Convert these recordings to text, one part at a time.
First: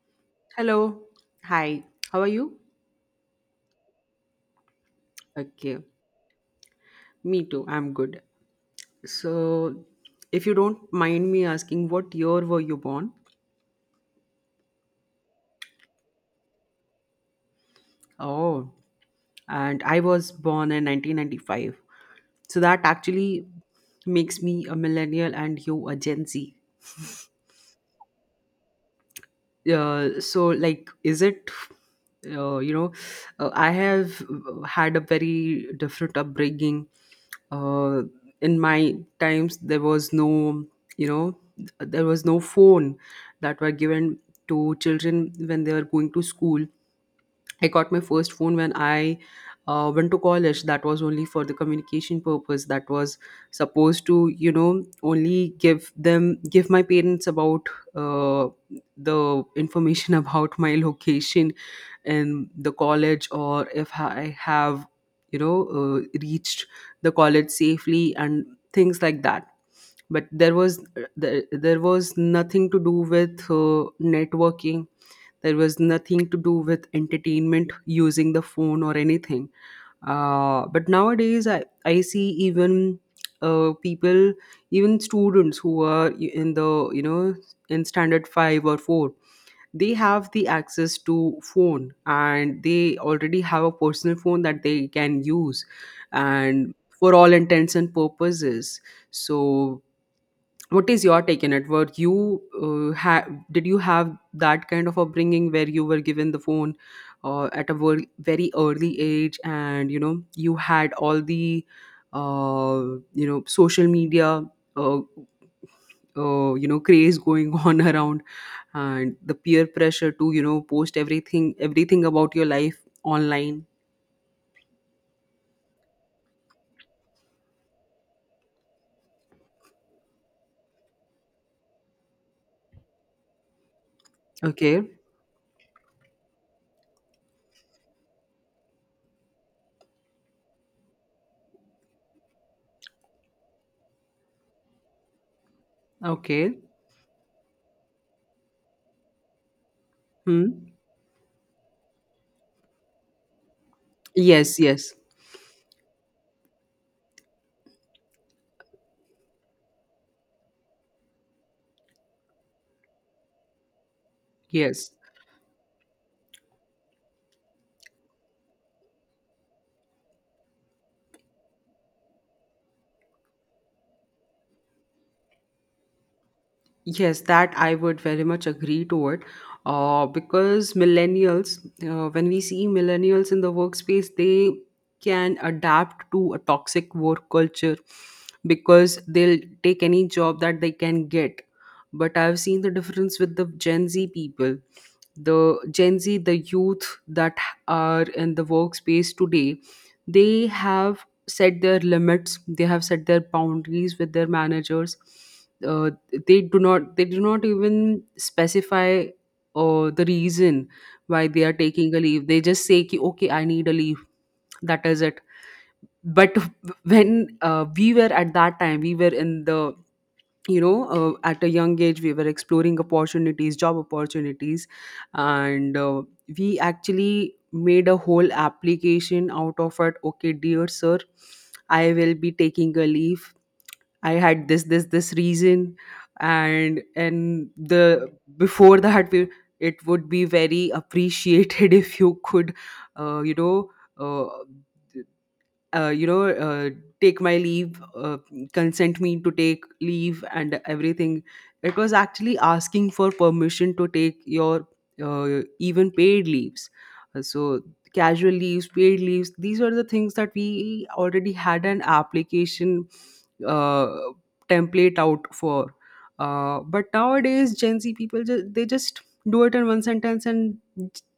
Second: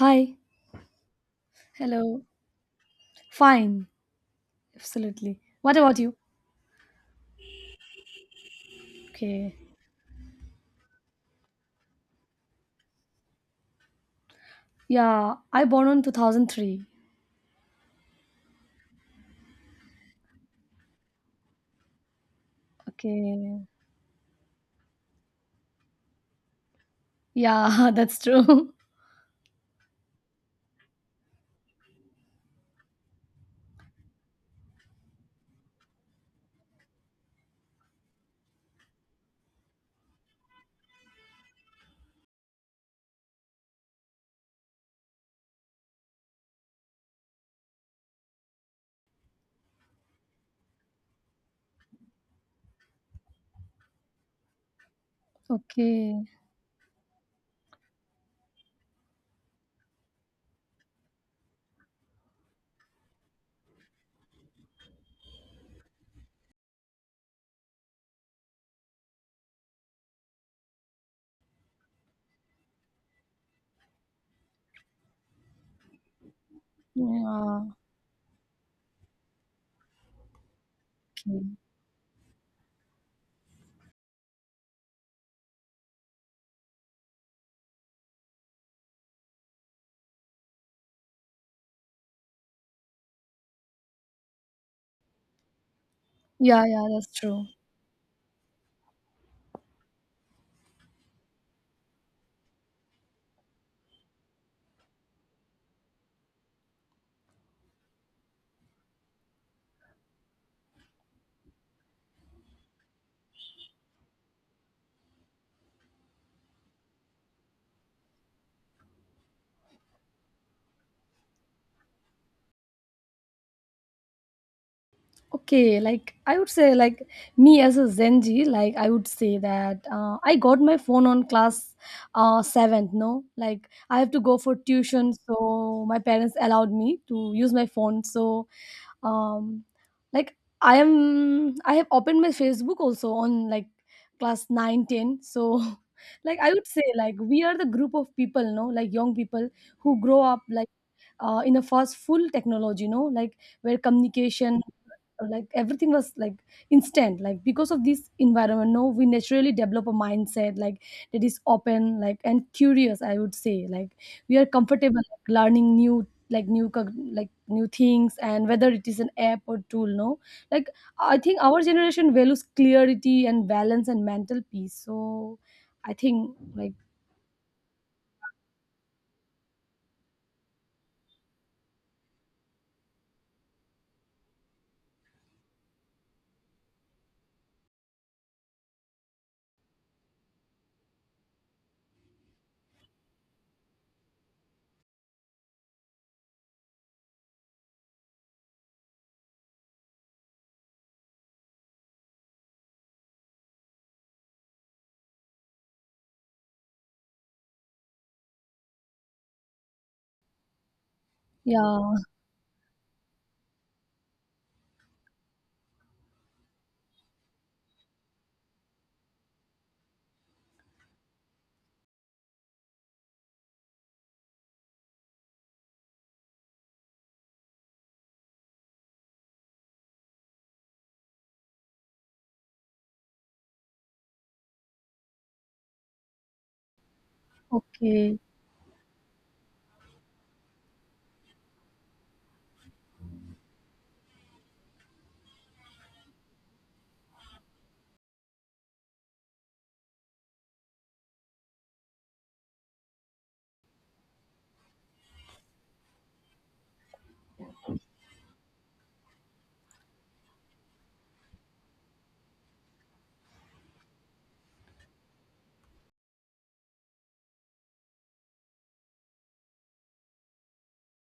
Hi. Hello. Hi. How Hello. are you? Fine. Absolutely. What Okay. about you? Me too. I'm good. Okay. So, if you don't mind me asking, what year were you born? Yeah, I born on 2003. Oh, and I was born in 1995. So, that actually Okay. makes me a millennial and you a Gen Z. Yeah, that's true. So, like, is it you know I have had a very different upbringing, uh, in my times you know there was no phone that were given to children when they were going to school. I got my first phone when I went to college. That was only for the communication purpose. That was supposed to, only Okay. Give my parents about uh, the information about my location in the college, or if I have, reached the college safely and things like that. But there was nothing to do with networking, there was nothing to do with Yeah. entertainment using the phone or anything. But Okay. nowadays, I see even people, even students who are in the, in standard 5 or 4, they have the access to phone, and they already have a personal phone that they can use, Yeah, and yeah, that's for all true. intents and purposes. So, what is your take on it? Were you, uh, ha- did you have that kind of upbringing where you were given the phone at a very early age, and, you had all the uh, social media, uh, craze going on around, and the peer pressure to, post everything, everything about your life online? Okay, I would say me as a Zenji, I would say that I got my phone on class 7th, no? Like I have to go for Okay. tuition, so my parents allowed me to use my phone. So um like I have opened my Facebook also on like class 9, 10. So like I Okay. would say like we are the group of people, no, like young people who grow up like Hmm. In a fast full technology, no, like where Yes. communication, Yes. like everything was like instant. Like because of this environment, no, we naturally develop a mindset like that is open like and curious. I would say like we are Yes. comfortable like, learning new like new cog- like new things, and whether it is an app or tool, no, like I think our generation values clarity and balance and mental peace. So I think like Yes, that I would very much agree to it. Because millennials, when we see millennials in the workspace, they can adapt to a toxic work culture, because they'll take any job that they can get. But I've seen the difference with the Gen Z people. The Gen Z, the youth that are in the workspace today, they have set their limits, they have set their boundaries with their managers. uh they do not even specify the reason why they are yeah. taking a leave. They just say ki, okay, I need a leave. That is it. But when, we were at that time, we were in the, at a young age we were exploring opportunities, job opportunities, and we actually made a whole application out of it. Okay, dear sir, I will be taking a leave. I had this reason, and the Okay. before that we, it would be very appreciated if you could, uh, you know uh, uh, you know, uh, take my leave, consent me to take leave and everything. It was actually asking for permission to take your even paid leaves. So, casual leaves, paid leaves, these are the things that we already had an application uh, template out for. But nowadays, Gen Z people, they just do it in one sentence, and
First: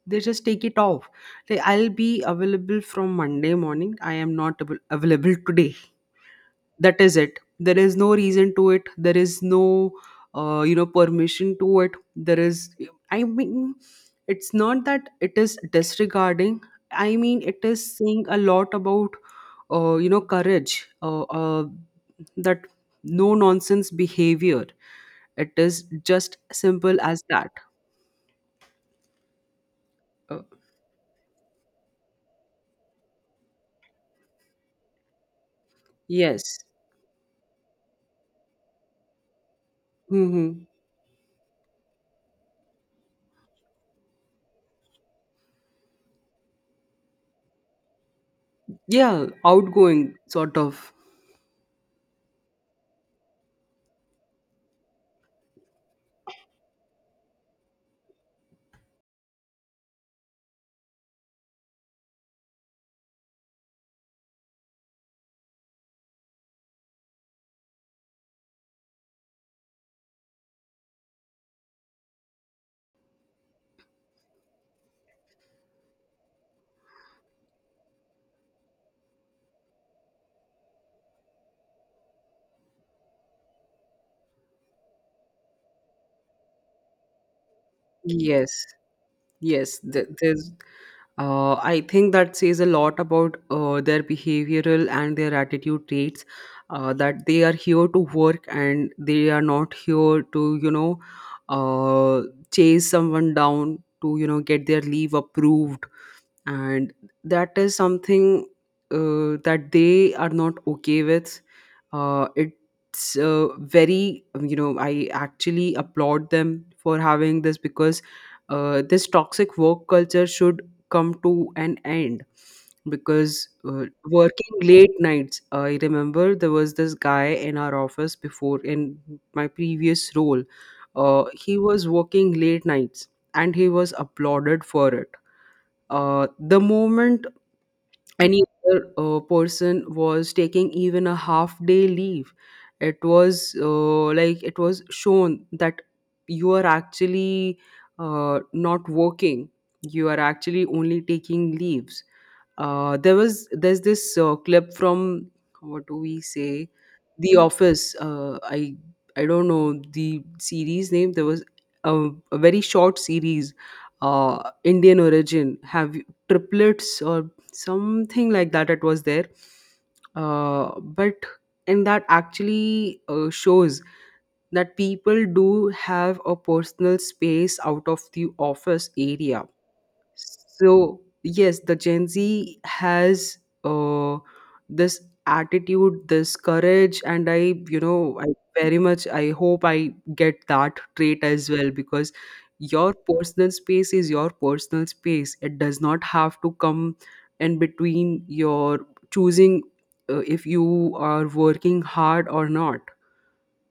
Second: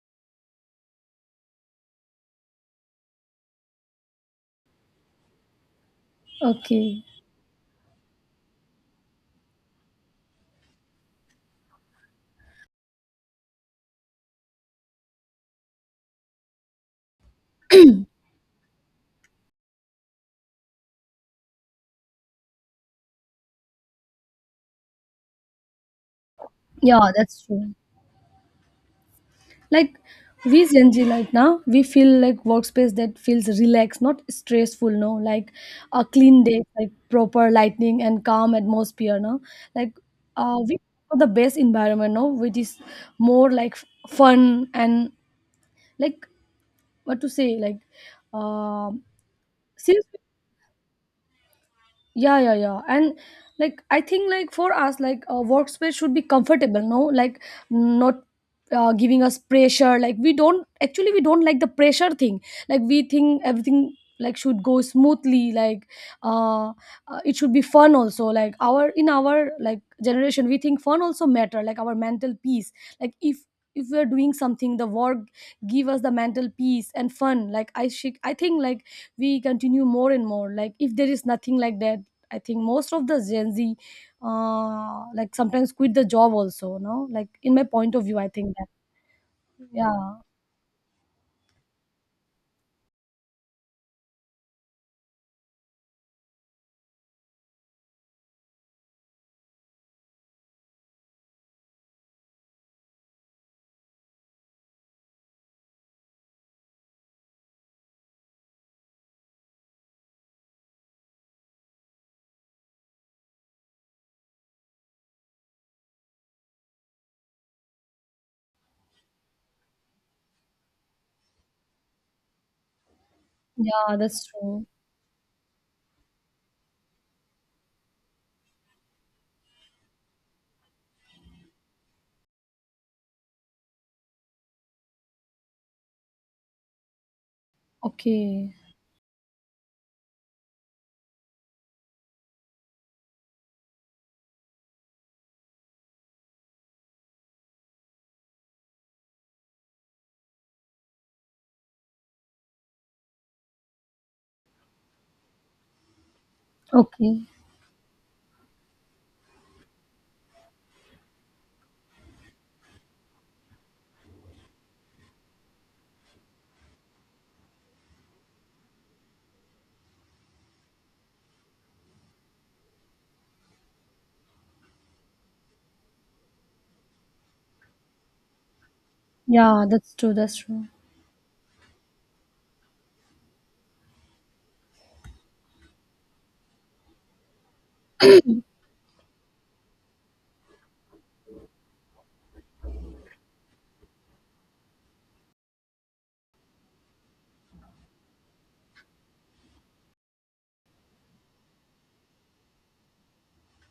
they just take it off. Say, I'll be available from Monday morning. I am not available today. That Okay. is it. There is no reason to it. There is no, permission to it. There is, I mean, it's not that it is disregarding. I mean, it is saying a lot about, courage, uh, uh, that no nonsense behavior. It is just simple Yeah, as that's that. true. Like Uh, we Gen Z right now, we feel like workspace that feels relaxed, not stressful. No, like a clean yes. day, like proper lighting and calm atmosphere. No, like Hmm. we for the best environment. No, which is more like fun and like what to say, like um Yeah, since outgoing sort of. yeah, yeah, yeah. And like I think like for us like a workspace should be comfortable, no, like not giving us pressure. Like we don't like the pressure thing. Like we think everything like should go smoothly like uh, it should be fun also. Like our in our like generation, we think fun also matter like our mental peace. Like if we are doing something, the work give us the mental peace and fun. Like I think like we continue more and more. Like if there is nothing like that, I think most of the Gen Z like sometimes quit the job also, no, like in my point of view, I think that Yes, yes. Yeah, I think that says a lot about their behavioral and their attitude traits. That they are here to work, and they are not here to, uh, chase someone down to, get their leave approved. And that is something that they are not okay with. It's very, I actually applaud them for having this, because this toxic work culture should come to an end, because yeah, that's working true. late nights, I remember there was this guy in our office before, in my previous role. He was working late nights, and he was applauded for it. The moment any Okay. other person was taking even a half day leave, it was, like, it was shown that you are actually not working, you are actually only taking leaves. There was there's this clip from, what do we say, Okay. the office. I don't know the series name. There was a, a very short series, Indian origin, triplets or something like that, it was there. Uh, but and that actually shows that people do have a personal space out of the office area. Yeah, that's true. That's true. So, yes, the Gen Z has uh, this attitude, this courage, and, I very much, I hope I get that trait as well, because your personal space is your personal space. It does not have to come in between your choosing if you are working hard or not.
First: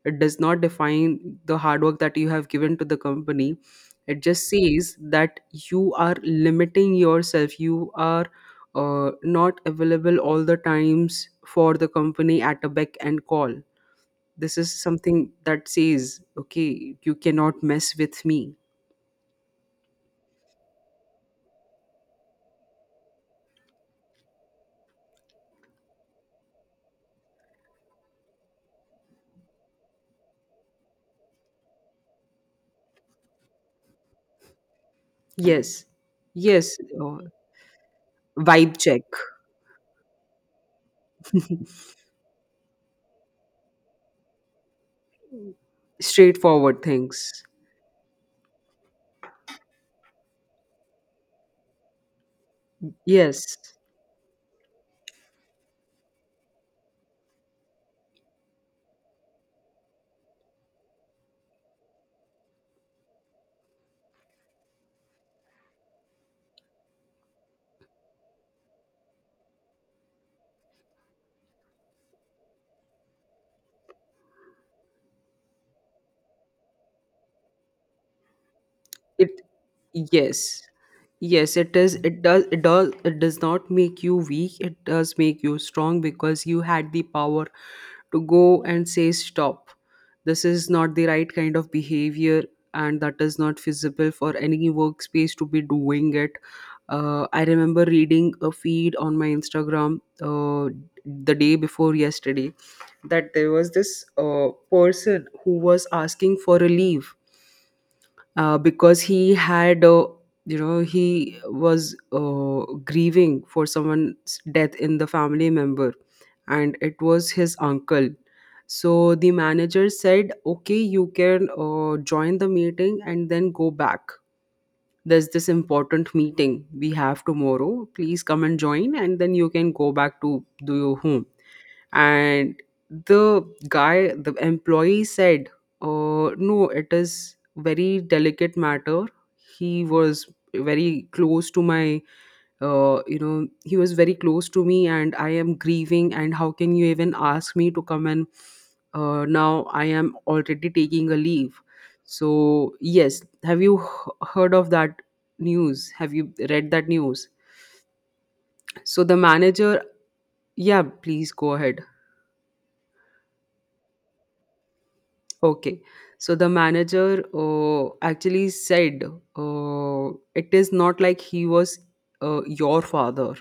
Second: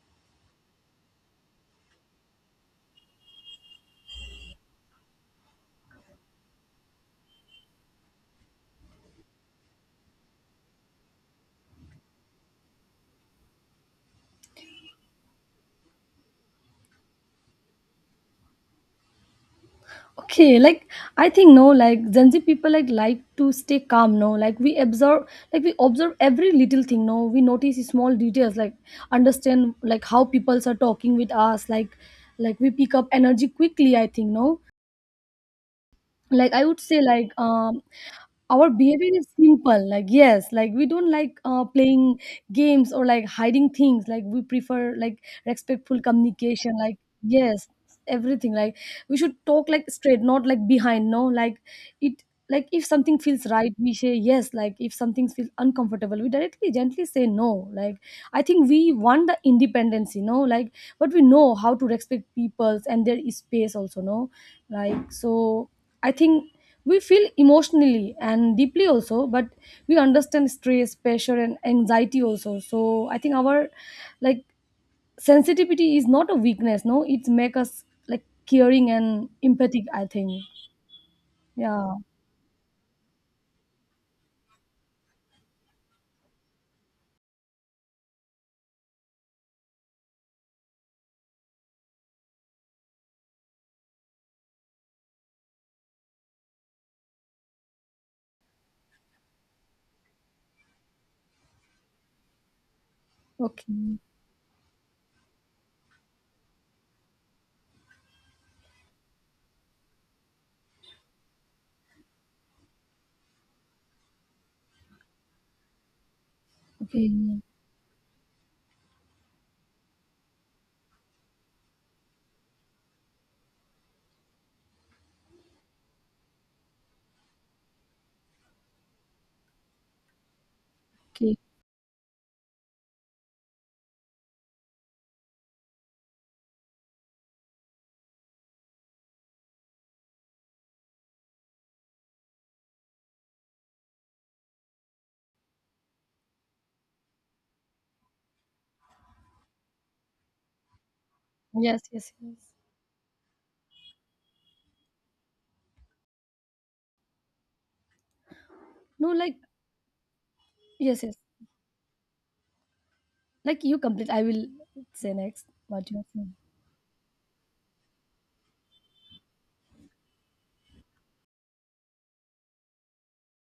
It does not define the hard work that you have given to the company. It just says that you are limiting yourself, you are not available all the times for the company at a beck and call. This is something that says, okay, you cannot mess with me. Okay, like I think, no, like Gen Z people like to stay calm, no, like we observe, like we observe every little thing, no, we notice small details like understand like how people are talking with us like we pick up energy quickly, I think, no, Yes, like I yes. would say uh, like our Vibe check. behavior is simple like yes. Like we don't like playing games or like hiding things. Like we prefer like respectful communication Straightforward like things. yes, everything like we should talk like straight, not like behind, no, like it like if something feels Yes, right, we say yes. Like if something feels uncomfortable, we directly gently say no. Like I think we want the independence, you know, like but we know how to respect peoples and their space also, no, like so I think we feel emotionally and deeply also, but we understand stress, pressure and anxiety also. So I think our like sensitivity is not a weakness, no, it's make us like caring and it empathic, I yes, think yes, it yeah. is, it does not make you weak. It does make you strong, because you had the power to go and say stop. This is not the right kind of behavior, and that is not feasible for any workspace to be doing it. I remember reading a feed on my Instagram, uh, the day before yesterday, that there was this Okay. Person who was asking for a leave, because he had, he was grieving for someone's death in the family member, and it Okay. was his uncle. So the manager said, okay, you can join the meeting and then go back. There's this important meeting we have tomorrow, please come and join, and then you can go back to do your home. Okay. And the guy the employee said, no, it is very delicate matter. He was very close to my, he was very close to me, and I am grieving, and how can you even ask me to come? And now I am already taking a leave. Yes, yes, yes. So, yes, have you heard of that news? Have you read that news? So No, the like manager, yeah, yes, yes, please go ahead. like you complete, I will say next Okay. what you are So saying. the manager actually said, it is not like he was your father.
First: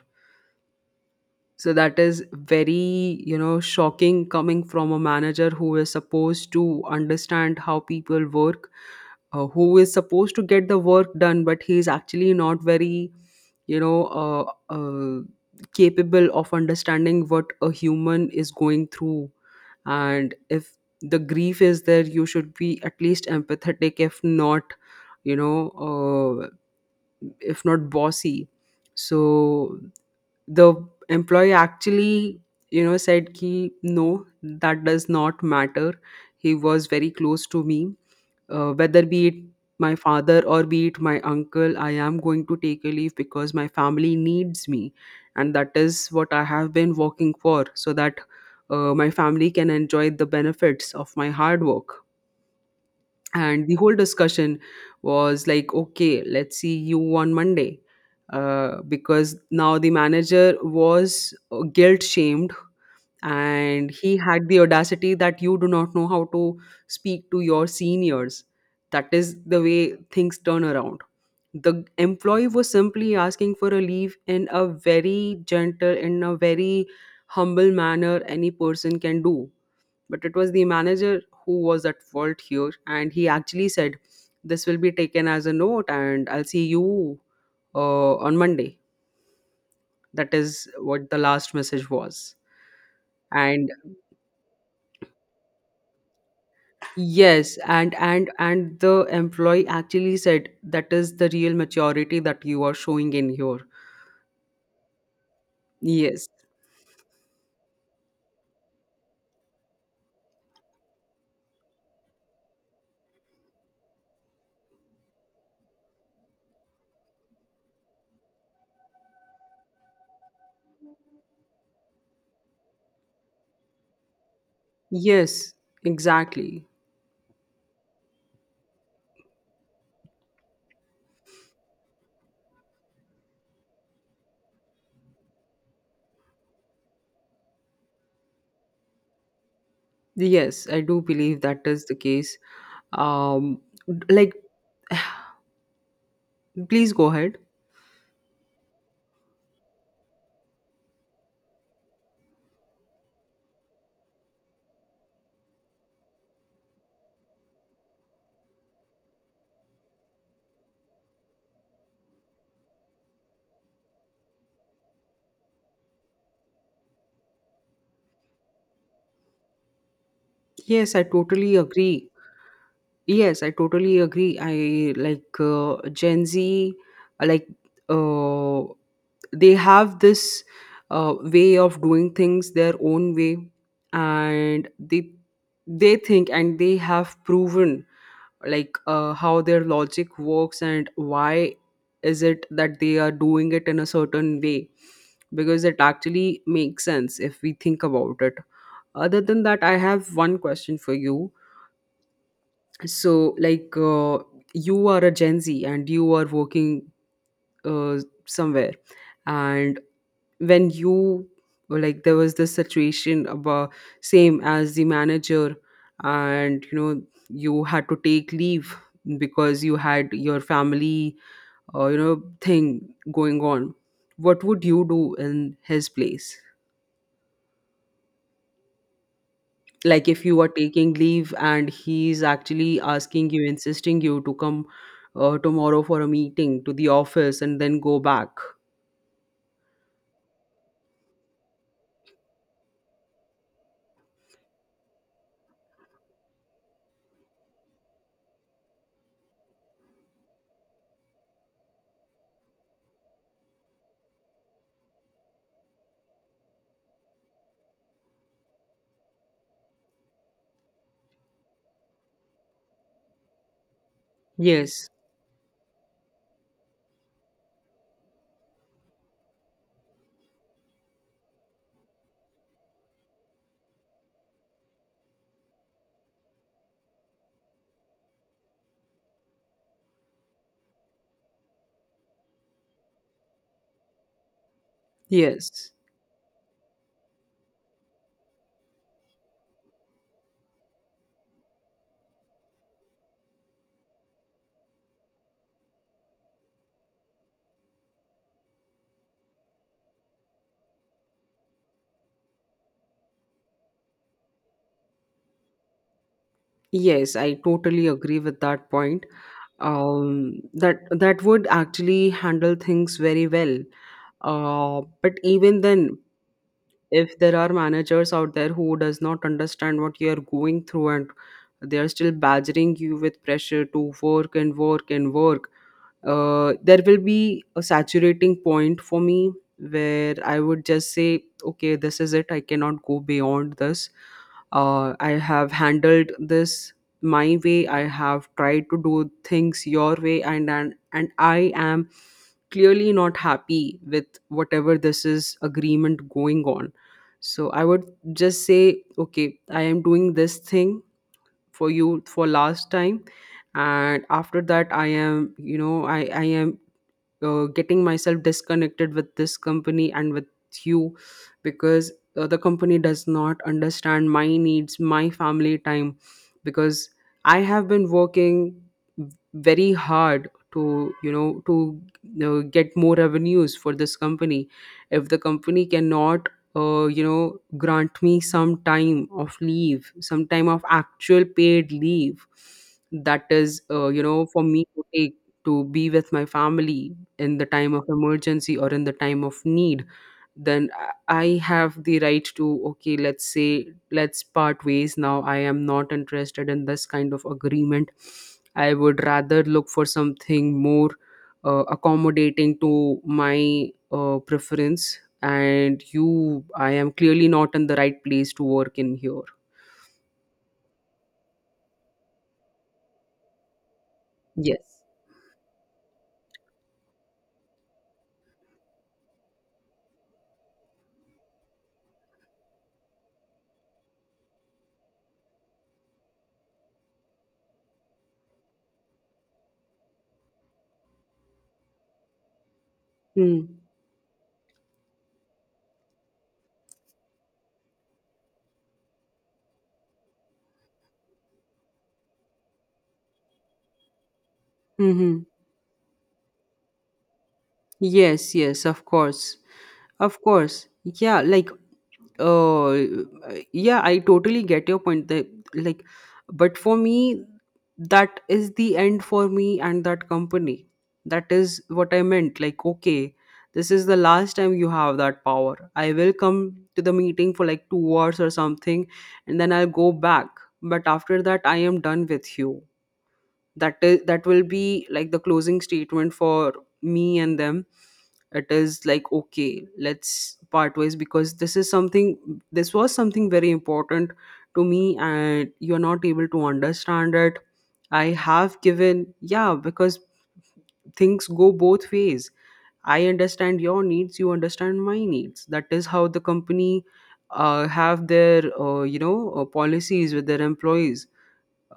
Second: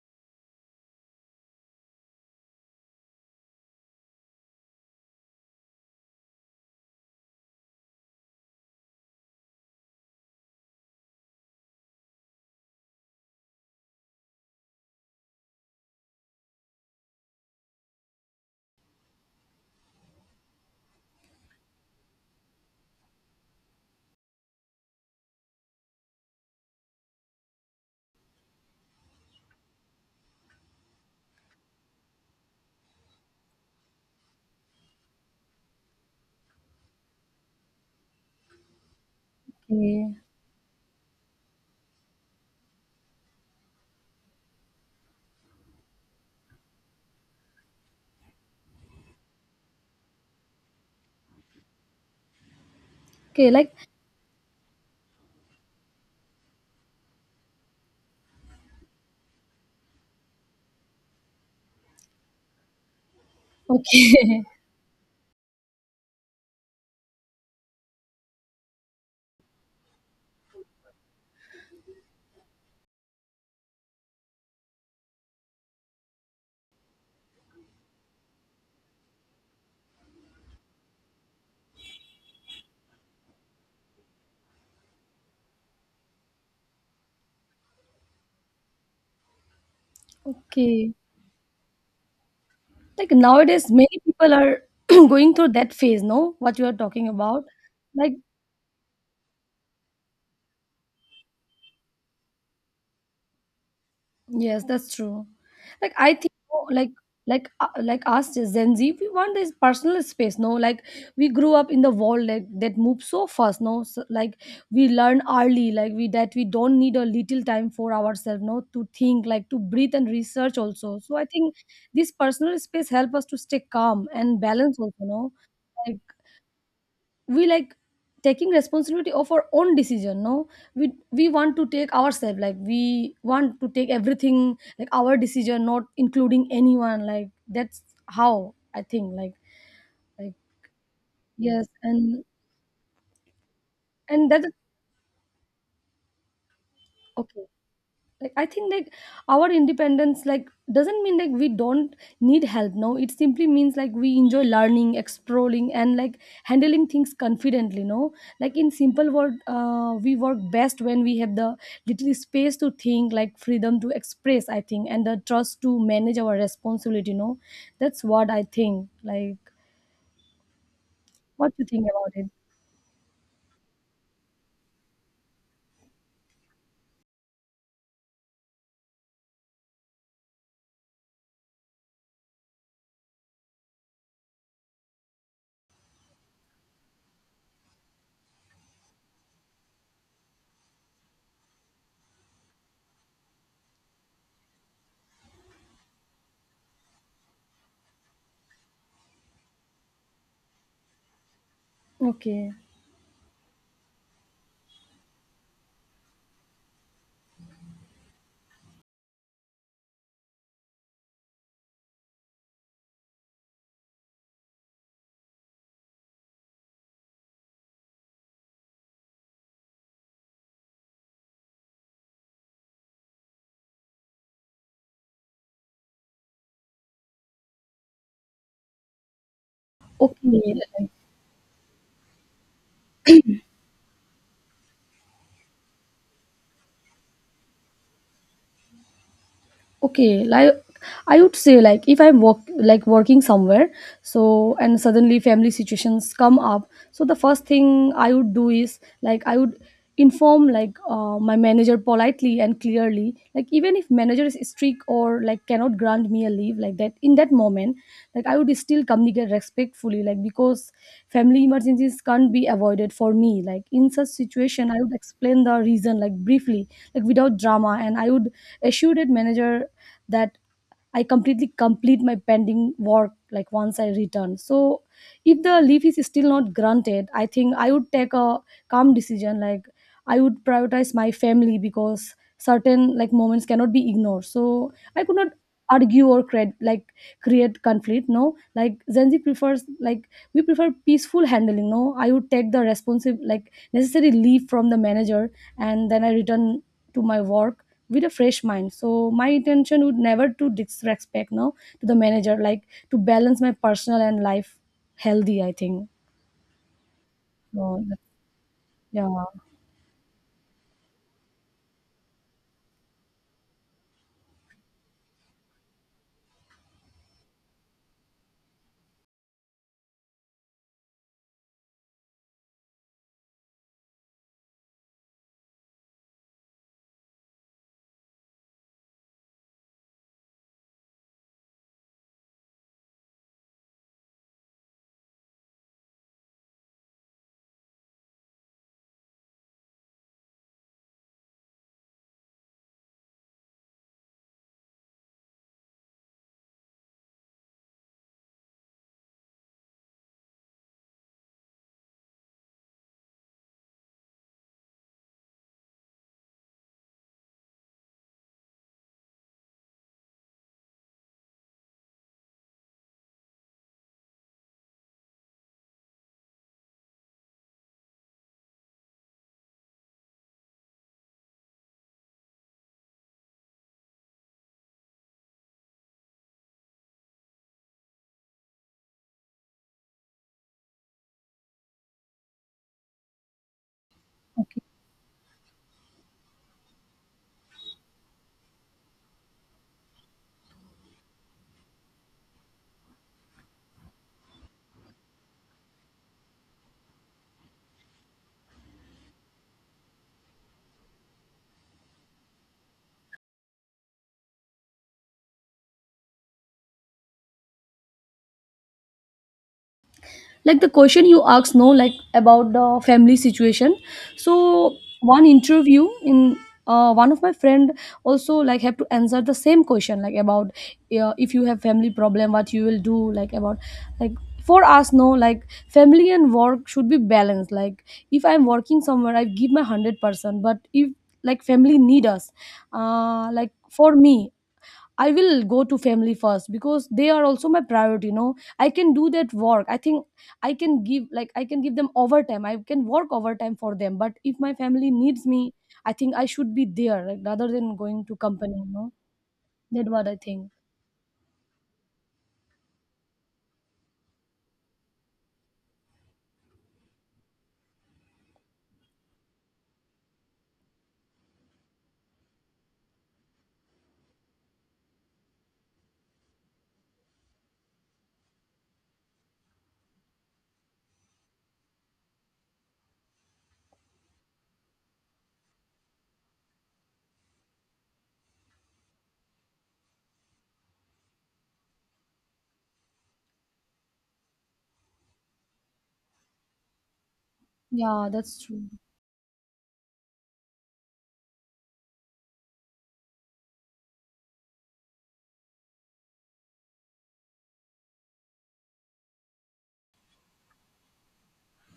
So that is very, shocking, coming from a manager who is supposed to understand how people work, who is supposed to get the work done, but he is actually not very, you know uh, uh, capable of understanding what a human is going through. And if the grief is there, you should be at least empathetic, if not, you know uh, bossy. So the employee actually, said ki no, that does not matter. He was very close to me, whether be it my Okay. father or be it my uncle, I am going to take a leave because my family needs me, and that is what I have been working for, so that my family can enjoy the benefits of my hard work. Okay. And Like the whole discussion was like, okay, let's see you on Monday. Because now the manager was guilt shamed, and he okay. had the audacity that you do not know how to speak to your seniors. That is the way things turn around. The employee was simply asking for a leave in a very gentle, in a very humble manner any person can do. But it was the manager who was at fault here, and he actually said, this will be taken as a note, and I'll see you on Monday. That is Okay, what the last message was, like nowadays and many people are going through that phase, no, what you are talking about. yes, and Like and and the employee actually said, that is the real maturity that you are showing in here. yes, that's true. Like I Yes, think oh, like like us as Gen Z, we want this personal space, no, like we grew up in the world like that moves so fast, no, so, like we learn early like we that we don't need a little time for ourselves, no, to think like to breathe and research also. So I think this personal space help us to stay calm and balance also, no, yes, like. exactly. We like taking responsibility of our own decision, no, we want to take ourselves like we want to take everything like our decision, not including anyone, like that's how I think like Yes, I do believe that yes. is the and case. Um, and like, that's please go ahead. okay. Like I think like our independence like doesn't mean like we don't need help, no, it simply means like we enjoy learning, exploring and like handling things confidently, no, like in simple word we work best when we have the little space to think like freedom to express, I think, and the trust to manage our responsibility, no, that's what I think like Yes, I what totally you think agree. about it. Yes, I totally agree. I like, Gen Z, like, uh, they have this way of doing things their own way, and they think, and they have proven, like, how their logic works and why is it that they are doing it in a certain way, because it actually makes sense if we think about it. Other than that, I have one question for you. Okay. So you are a Gen Z and you are working uh, somewhere, and when you there was this situation, about same as the manager, and you had to take leave because you had your family thing going on. What would you do in his place, like if you are Okay. taking leave and he's actually asking you, insisting you to come tomorrow for a meeting to the office and then go back? Okay, like I would say like if I'm work like working somewhere, so and suddenly family situations come up, so the first thing I would do is like I would inform like my manager politely and clearly. Like even if manager is strict, sick or like cannot grant me a leave like that in that moment, like I would still communicate respectfully, like because family emergencies can't be avoided for me. Like in such situation, I Yes, would explain the reason like briefly, like without drama, and I would assure that manager that I complete my pending work like once I return. So if the leave is still not granted, I think I would take a calm decision. Like I would prioritize my family because certain like moments cannot be ignored, so I could not yes, argue or create like create conflict, no, like Zenzi prefers like we prefer peaceful handling, no, I would take the responsive like necessary leave from the manager and then I return to my work with a fresh mind, so my intention would never to disrespect, no, to the manager, like to balance my personal and life healthy, I think yes, I so totally agree with that point. yeah. That would actually handle things very well. But even then, if there are managers out there who does not understand what you are going through, and they are still badgering you with pressure to work and work and work, there will be a saturating point for me where I would just say, okay, this is it, I cannot go beyond this. I have handled this my way, I have tried to do things your way, and I am clearly not happy with whatever this is, agreement going on. So I would just say, okay, I am doing this thing for you for last time, and after that I am you know I am getting myself disconnected with this company and with you, because the company does not understand my needs, my family time, because I have been working very hard to, you know, to, you know, get more revenues for this company. If the company cannot you know, grant me some time of leave, some time of actual paid leave, that is you know, for Okay, me to take, to be with my family in the time of emergency or in the time of need, then I have the right to, okay, let's say let's part ways. Now I am not interested in this kind of agreement. I would rather look for something more accommodating to my preference. And you I am clearly not in the right place to work in here. like the question you asked, no, like about the family situation, so Yes. one interview in one of my friend also like have to answer the same question like about if you have family problem, what you will do, like about like for us, no, like family and work should be balanced. Like if I'm working somewhere, I give my 100%, but if like family need us, like for me, I will go to family first because they are also my priority. You know, I can do that work. I think I can give like I can give them overtime. I can work overtime for them. But if my family Mm. needs me, I think I should be there, like rather than going to Yes, company. yes, You of know, course. that's what I Of think. course. Yeah, like, uh yeah, I totally get your point that, like, but for me, that is the end for me and that company. That is what I meant. Like, okay, this is the last time you have that power. I will come to the meeting for like 2 hours or something, and then I'll go back. But after that, I am done with you. That is that will be like the closing statement for me and them. It is like, okay, let's part ways, because this is something, this was something very important to me and you're not able to understand it. I Yeah, that's have true. given. Yeah, because things go both ways. I understand your needs, you understand my needs. That is how the company have their policies with their employees.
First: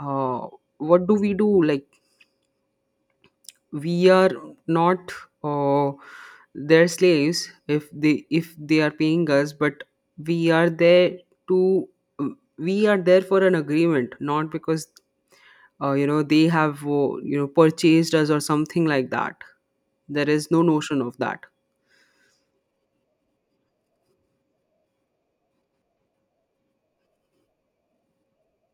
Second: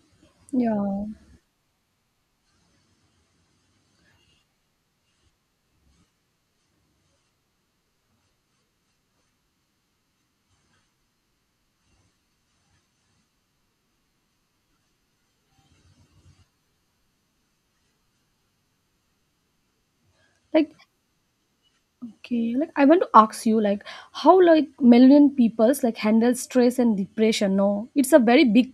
uh, Yeah, what do we do? Like, we are not uh, their slaves. If they are paying us. But we are there to, we are there for an agreement, not because they have purchased us or something like that. There is no like notion of that. okay, like I want to ask you like how like million peoples like handle stress and depression. No, it's a very big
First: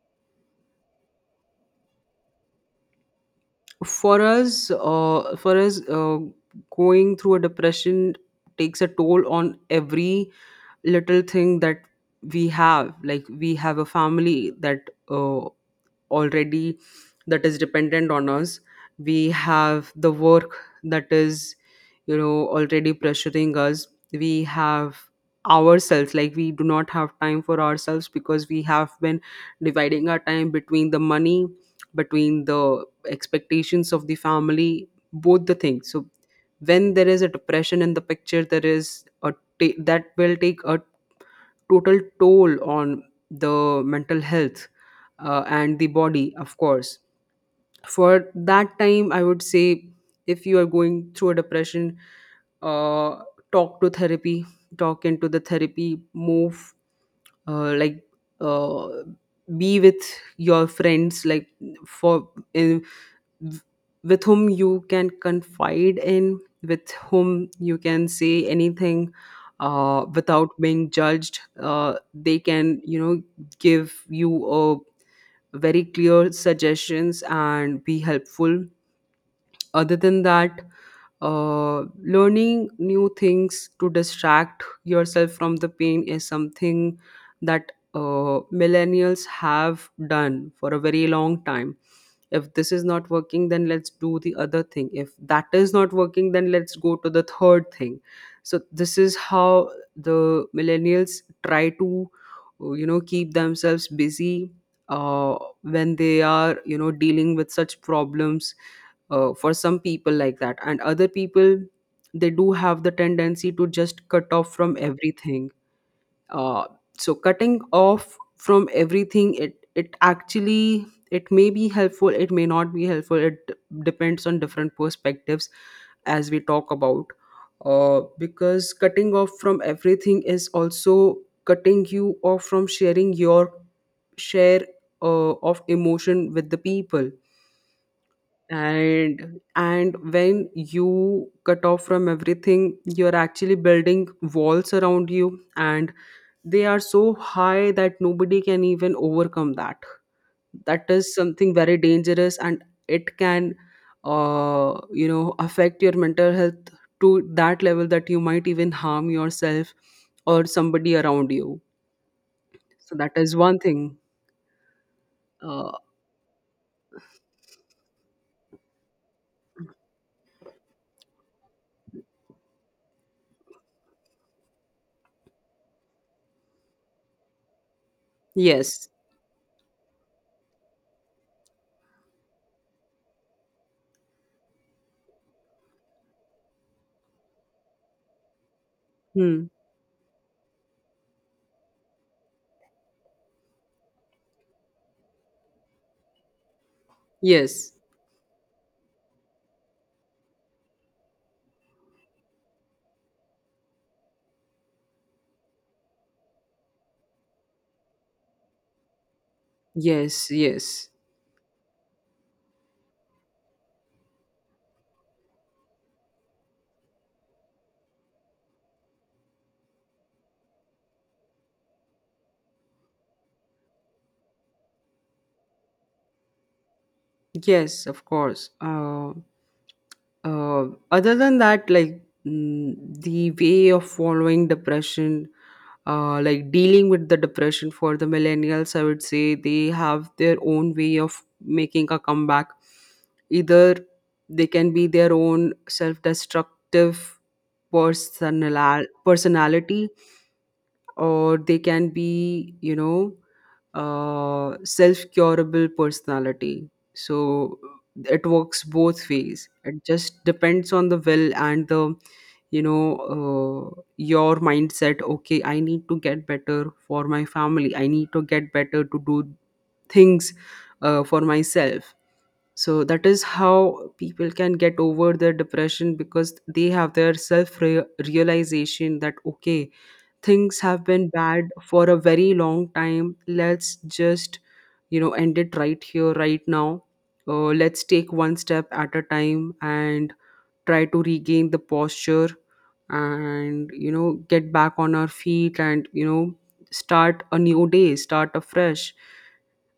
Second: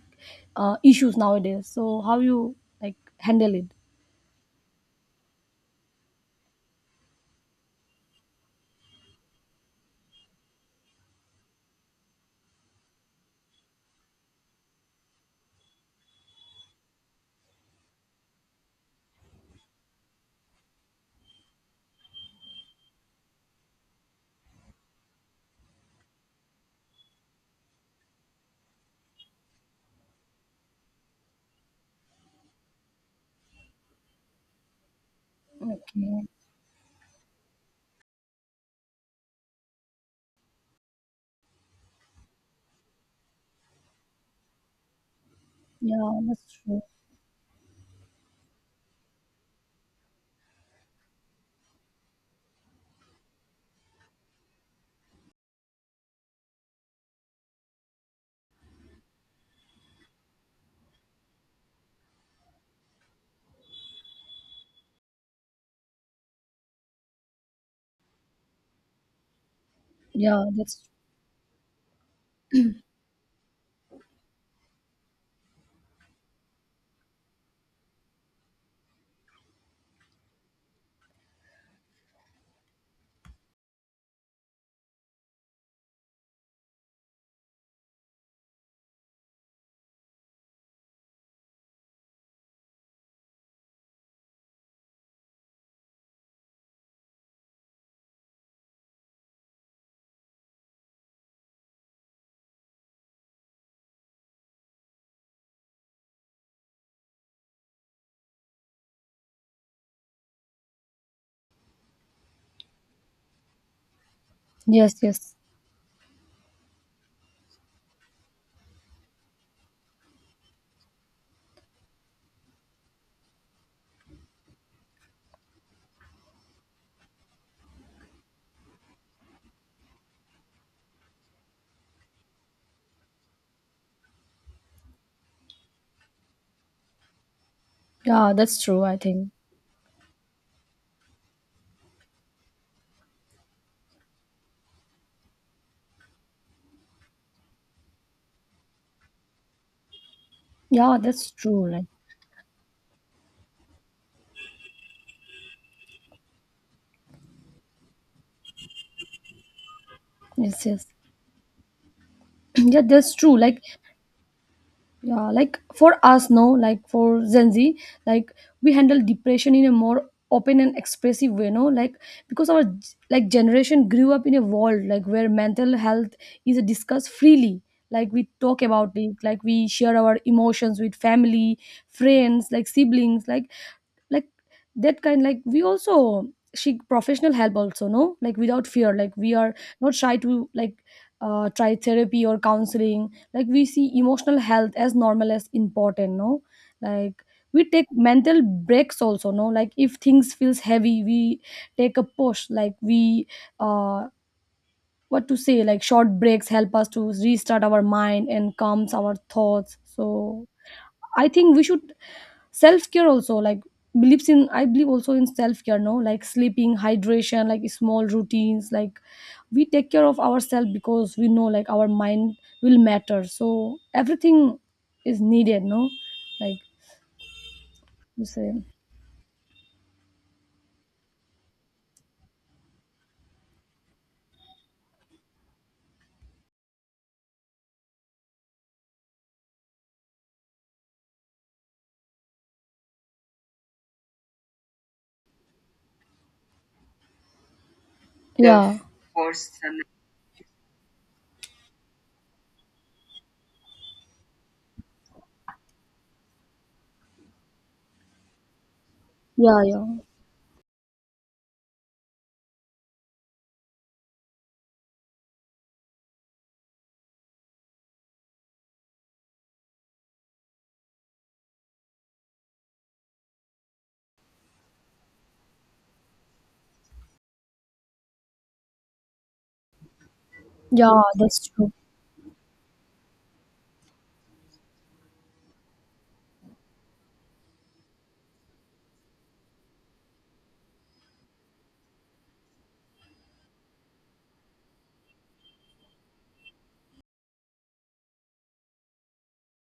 issues nowadays. So how you like handle it? For us for us, going through a depression takes a toll on every little thing that we have. Like, we have a family that already, that is dependent on us. We have the work that is, you know, already pressuring us. We have ourselves, like, we do not have time for ourselves because we have been dividing our time between the money, between the expectations of the family, both the things. So Okay. when there is a depression in the picture, there is a that will take a total toll on the mental health and the Yeah, body, that's of true. course. For that time, I would say, if you are going through a depression, uh, talk to therapy, talk into the therapy, move, uh, like, uh, be with your friends, like, for, in, with whom you can confide in, with whom you can say anything. Yeah, Without that's being judged, they can, you know, give you a very clear suggestions and be helpful. Other than that, uh, learning new things to distract yourself from the pain is something that millennials have done for a very long time. If this is not working, then let's do the other thing. If that is not working, then let's go to the third thing. So this is how the millennials try to, you know, keep themselves busy uh, when they are, you know, dealing with such problems. For some people like that, and other people, they do have the tendency to just cut off from yes, yes. everything. uh, so cutting off from everything, it actually, it may be helpful, it may not be helpful, depends on different perspectives, as we talk about. Because cutting off from everything is also cutting you off from sharing your share of emotion with the people. Yeah, that's true, I think. And when you cut off from everything, you're actually building walls around you, and they are so high that nobody can even overcome that. That Yeah, is that's something true. very Like dangerous, and it can you know, affect your mental health to that level that you might even harm yourself or yes, yes. somebody around you. Yeah, So that that's true. is one Like thing. yeah, like uh, for us, no, like for Gen Z, like we handle depression in a more open and expressive way, no? Like because our like generation grew up in a world like where mental health is discussed freely. Like we talk yes. about it, like we share our emotions with family, friends, like siblings, like that kind, like we also seek professional help also, no, like without fear, like we Hmm. are not shy to like try therapy or counseling. Like we see emotional health as normal as important, no, like we Yes, take mental breaks also, no, like if things feels heavy, we take a push like we uh what to say, like short breaks help us to restart our mind and calms our thoughts. yes, So yes. I think we should self care also like believes in I believe also in self care, no, like sleeping, hydration, like small routines, like we take care of ourselves because we know like our mind will matter, so everything is needed, no, like Yes, of you course. say uh, Other than that, like, mm, the way of following depression, like dealing with the depression for the millennials, I would say they have their own way of making a comeback. Either they can be their own self destructive the yeah force and personality, or they can be, you know, self-curable personality. So it works both ways. yeah, It yeah, just depends on the will and the, you know, your mindset. Okay, I need to get better for my family, I need to get better to do things for myself. So that is how people can get over their depression, because they have their self realization that, okay, things have yeah, been bad that's true. for a very long time, let's just, you know, end it right here right now. Let's take one step at a time and try to regain the posture, and, you know, get back on our feet, and, you know, start a new day, start afresh.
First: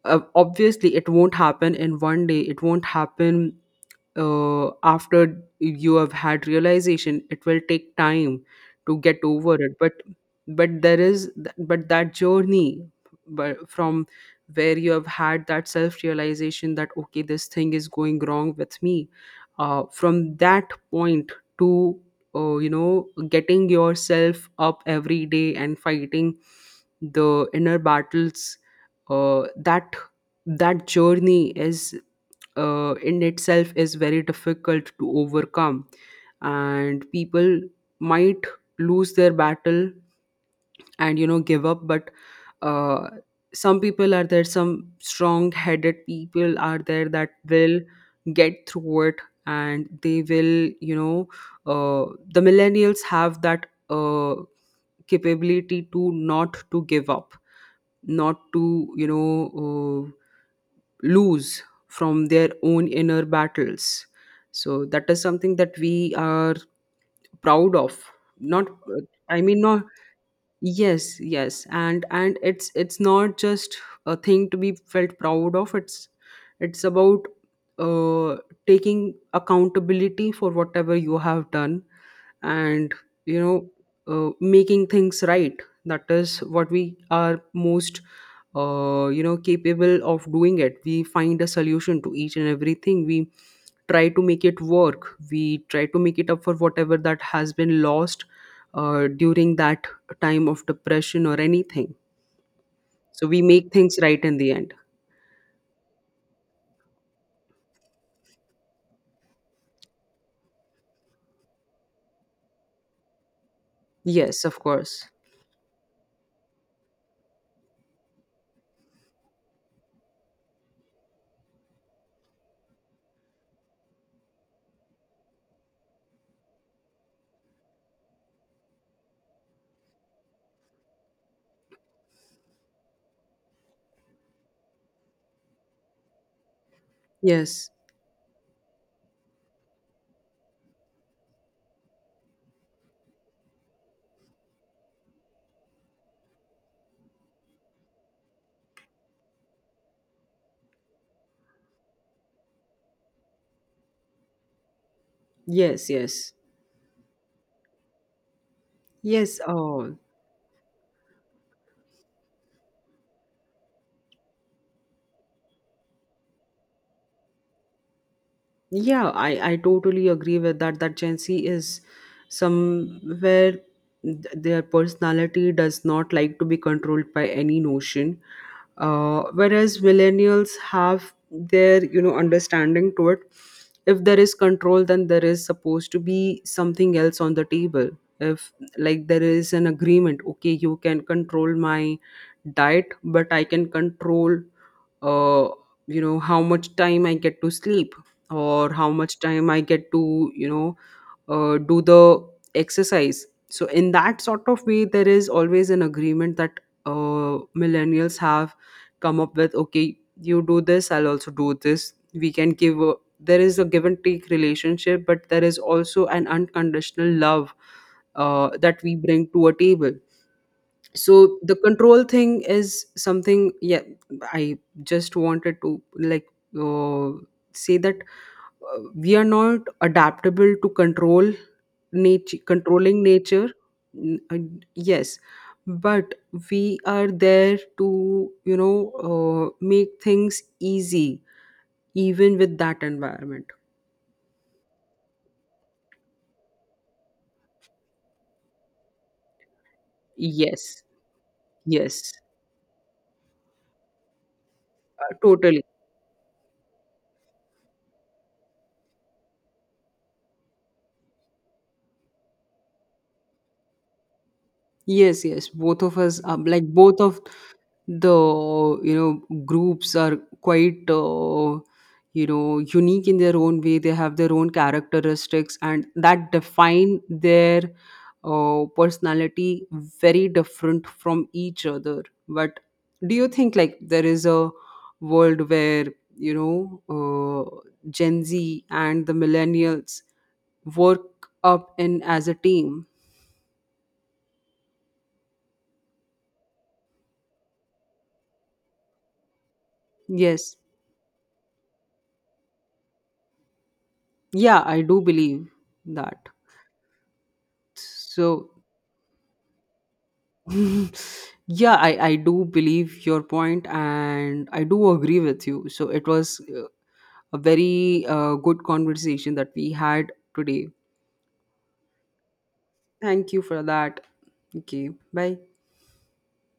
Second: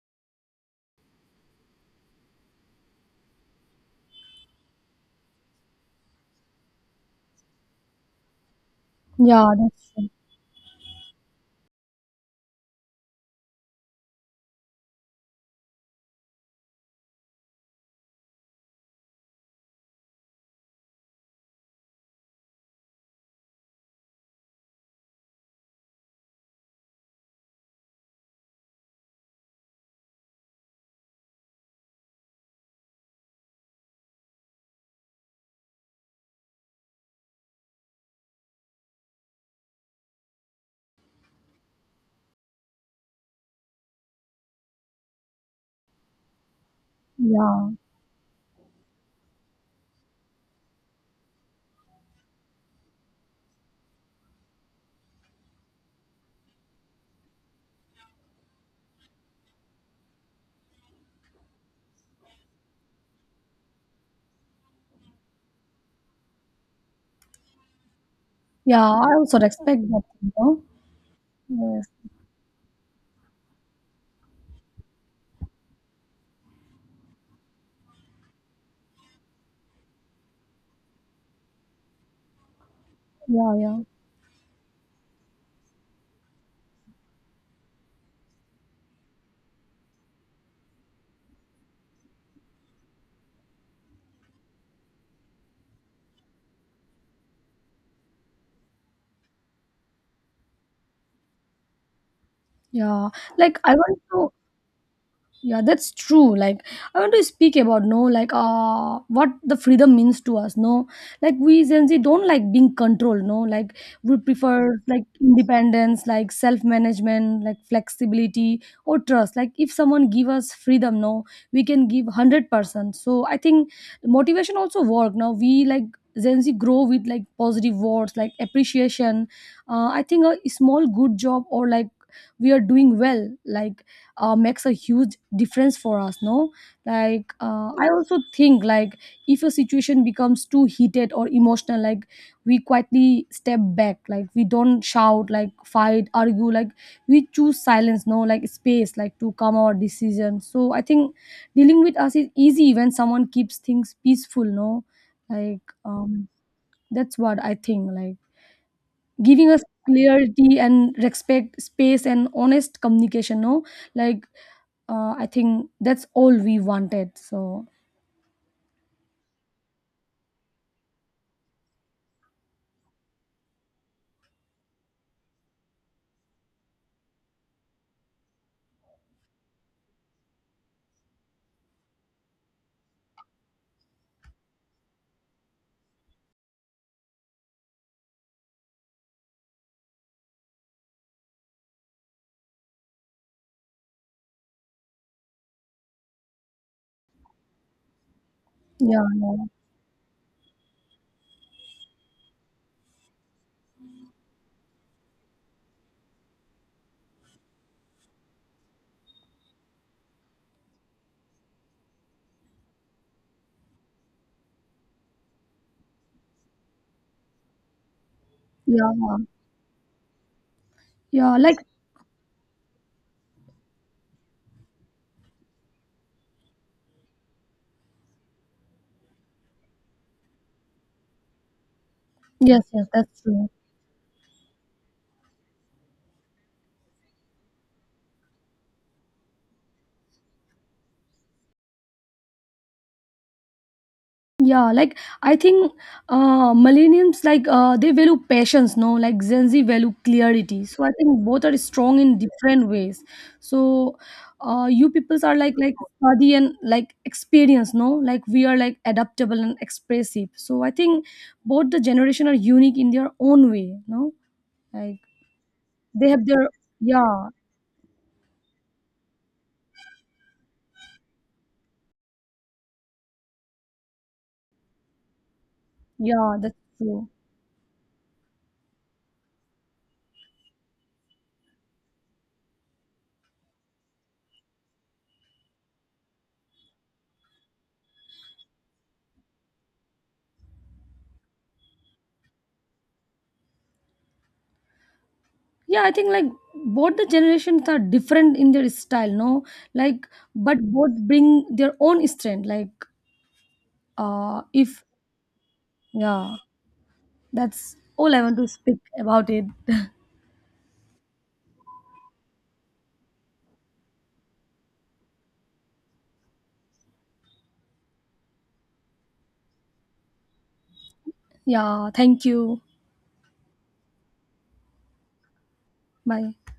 Obviously it won't happen in one day, it won't happen after you have had realization, it will take time to get Yeah, over it. that's But true. There is but that journey, but from where you have had that self realization that, okay, this thing is going wrong with me, from that point to you know, getting yourself up every day and fighting the inner battles, that journey is in itself is very difficult to overcome, and people might lose their battle and, you know, give up. But uh, some people are there, some strong headed people are there, that Yeah, will get through it, and they will, you know, the millennials have that capability to not to give up, not to, you know, lose from their own inner battles. So that is something that we are proud of. Not yeah, I also I mean, respect not, that, you know. yes, yes. Yes, And it's not just a thing to be felt proud of. It's about uh, taking accountability for whatever you have done, and, you yeah, know, yeah, making things right. That is what we are most you know, capable of doing it. We find a solution to each and everything, we try to make it work, we try to make it up for whatever that has been lost during that time of depression or anything. yeah. So we Like make I things want right to in the end. yeah, that's true. Like I want to speak about, no, like what the freedom means to us, no, like we Gen Z don't like being controlled, no, like we Yes, of prefer like course. independence, like self-management, like flexibility or trust. Like if someone give us freedom, no, we can give 100%. So I think motivation also work now we like Gen Z grow with like positive words like appreciation. I think a small good job or like we are doing well like makes a huge difference for us, no, like Yes, I also think like if a situation becomes too heated or emotional, like we quietly step back, like we don't shout, like fight, argue, like we choose silence, no, like space, like to come our decision. So I think dealing with us is easy when someone keeps things peaceful, no, like yes. Yes, that's what I think like yes. giving us Oh, clarity and respect, space and honest communication, no, like I think that's all we wanted. So yeah, I totally agree with that. That Gen Z is somewhere, their personality does not like to be controlled by any notion. Whereas millennials have their, you know, understanding to it. If there is control, then there is supposed to be something else on the table. If, like, there is an agreement, okay, you can control my diet, but I can control uh, you know, how much time I get to sleep, or how yeah, much time I get to, you know, do the exercise. So in that sort of way, there is always an agreement that uh, millennials have come up with. Okay, you do this, I'll also do this. We can give a, there is a give and take relationship, but there is also an unconditional love that we yeah, bring to a table. yeah. So the Like control thing is something, yeah, I just wanted to like uh, say that we are not adaptable to control nature, yes, yes, controlling that's nature. true. Yes, but we are there to, you know, make things easy even with that environment. Yeah, like I think millennials like they value patience, no? Like Gen Z value clarity. Yes, So I think both are strong yes. in different ways. So you peoples are Totally. like study and like experience, no? Like we are like adaptable and expressive. So I think both the generation are unique in their own way, no? Like Yes, yes. Both of they us have are their like, both of yeah, the, you know, groups are quite you know, unique in their own way. They have their own characteristics, and that yeah, that's define true. their personality very different from each other. But do you think like there is a world where, you know, Gen Z and the millennials work up in as a team? Yeah, I think like both the generations are different in their style, no, like Yes. but both bring their own strength like Yeah, I if do believe that. yeah, that's all I want to So, speak about it. yeah, I do believe your point, and I do agree with you. So, it was a very good conversation that we had today. Yeah, thank you. Thank you for that. Okay, bye. Bye.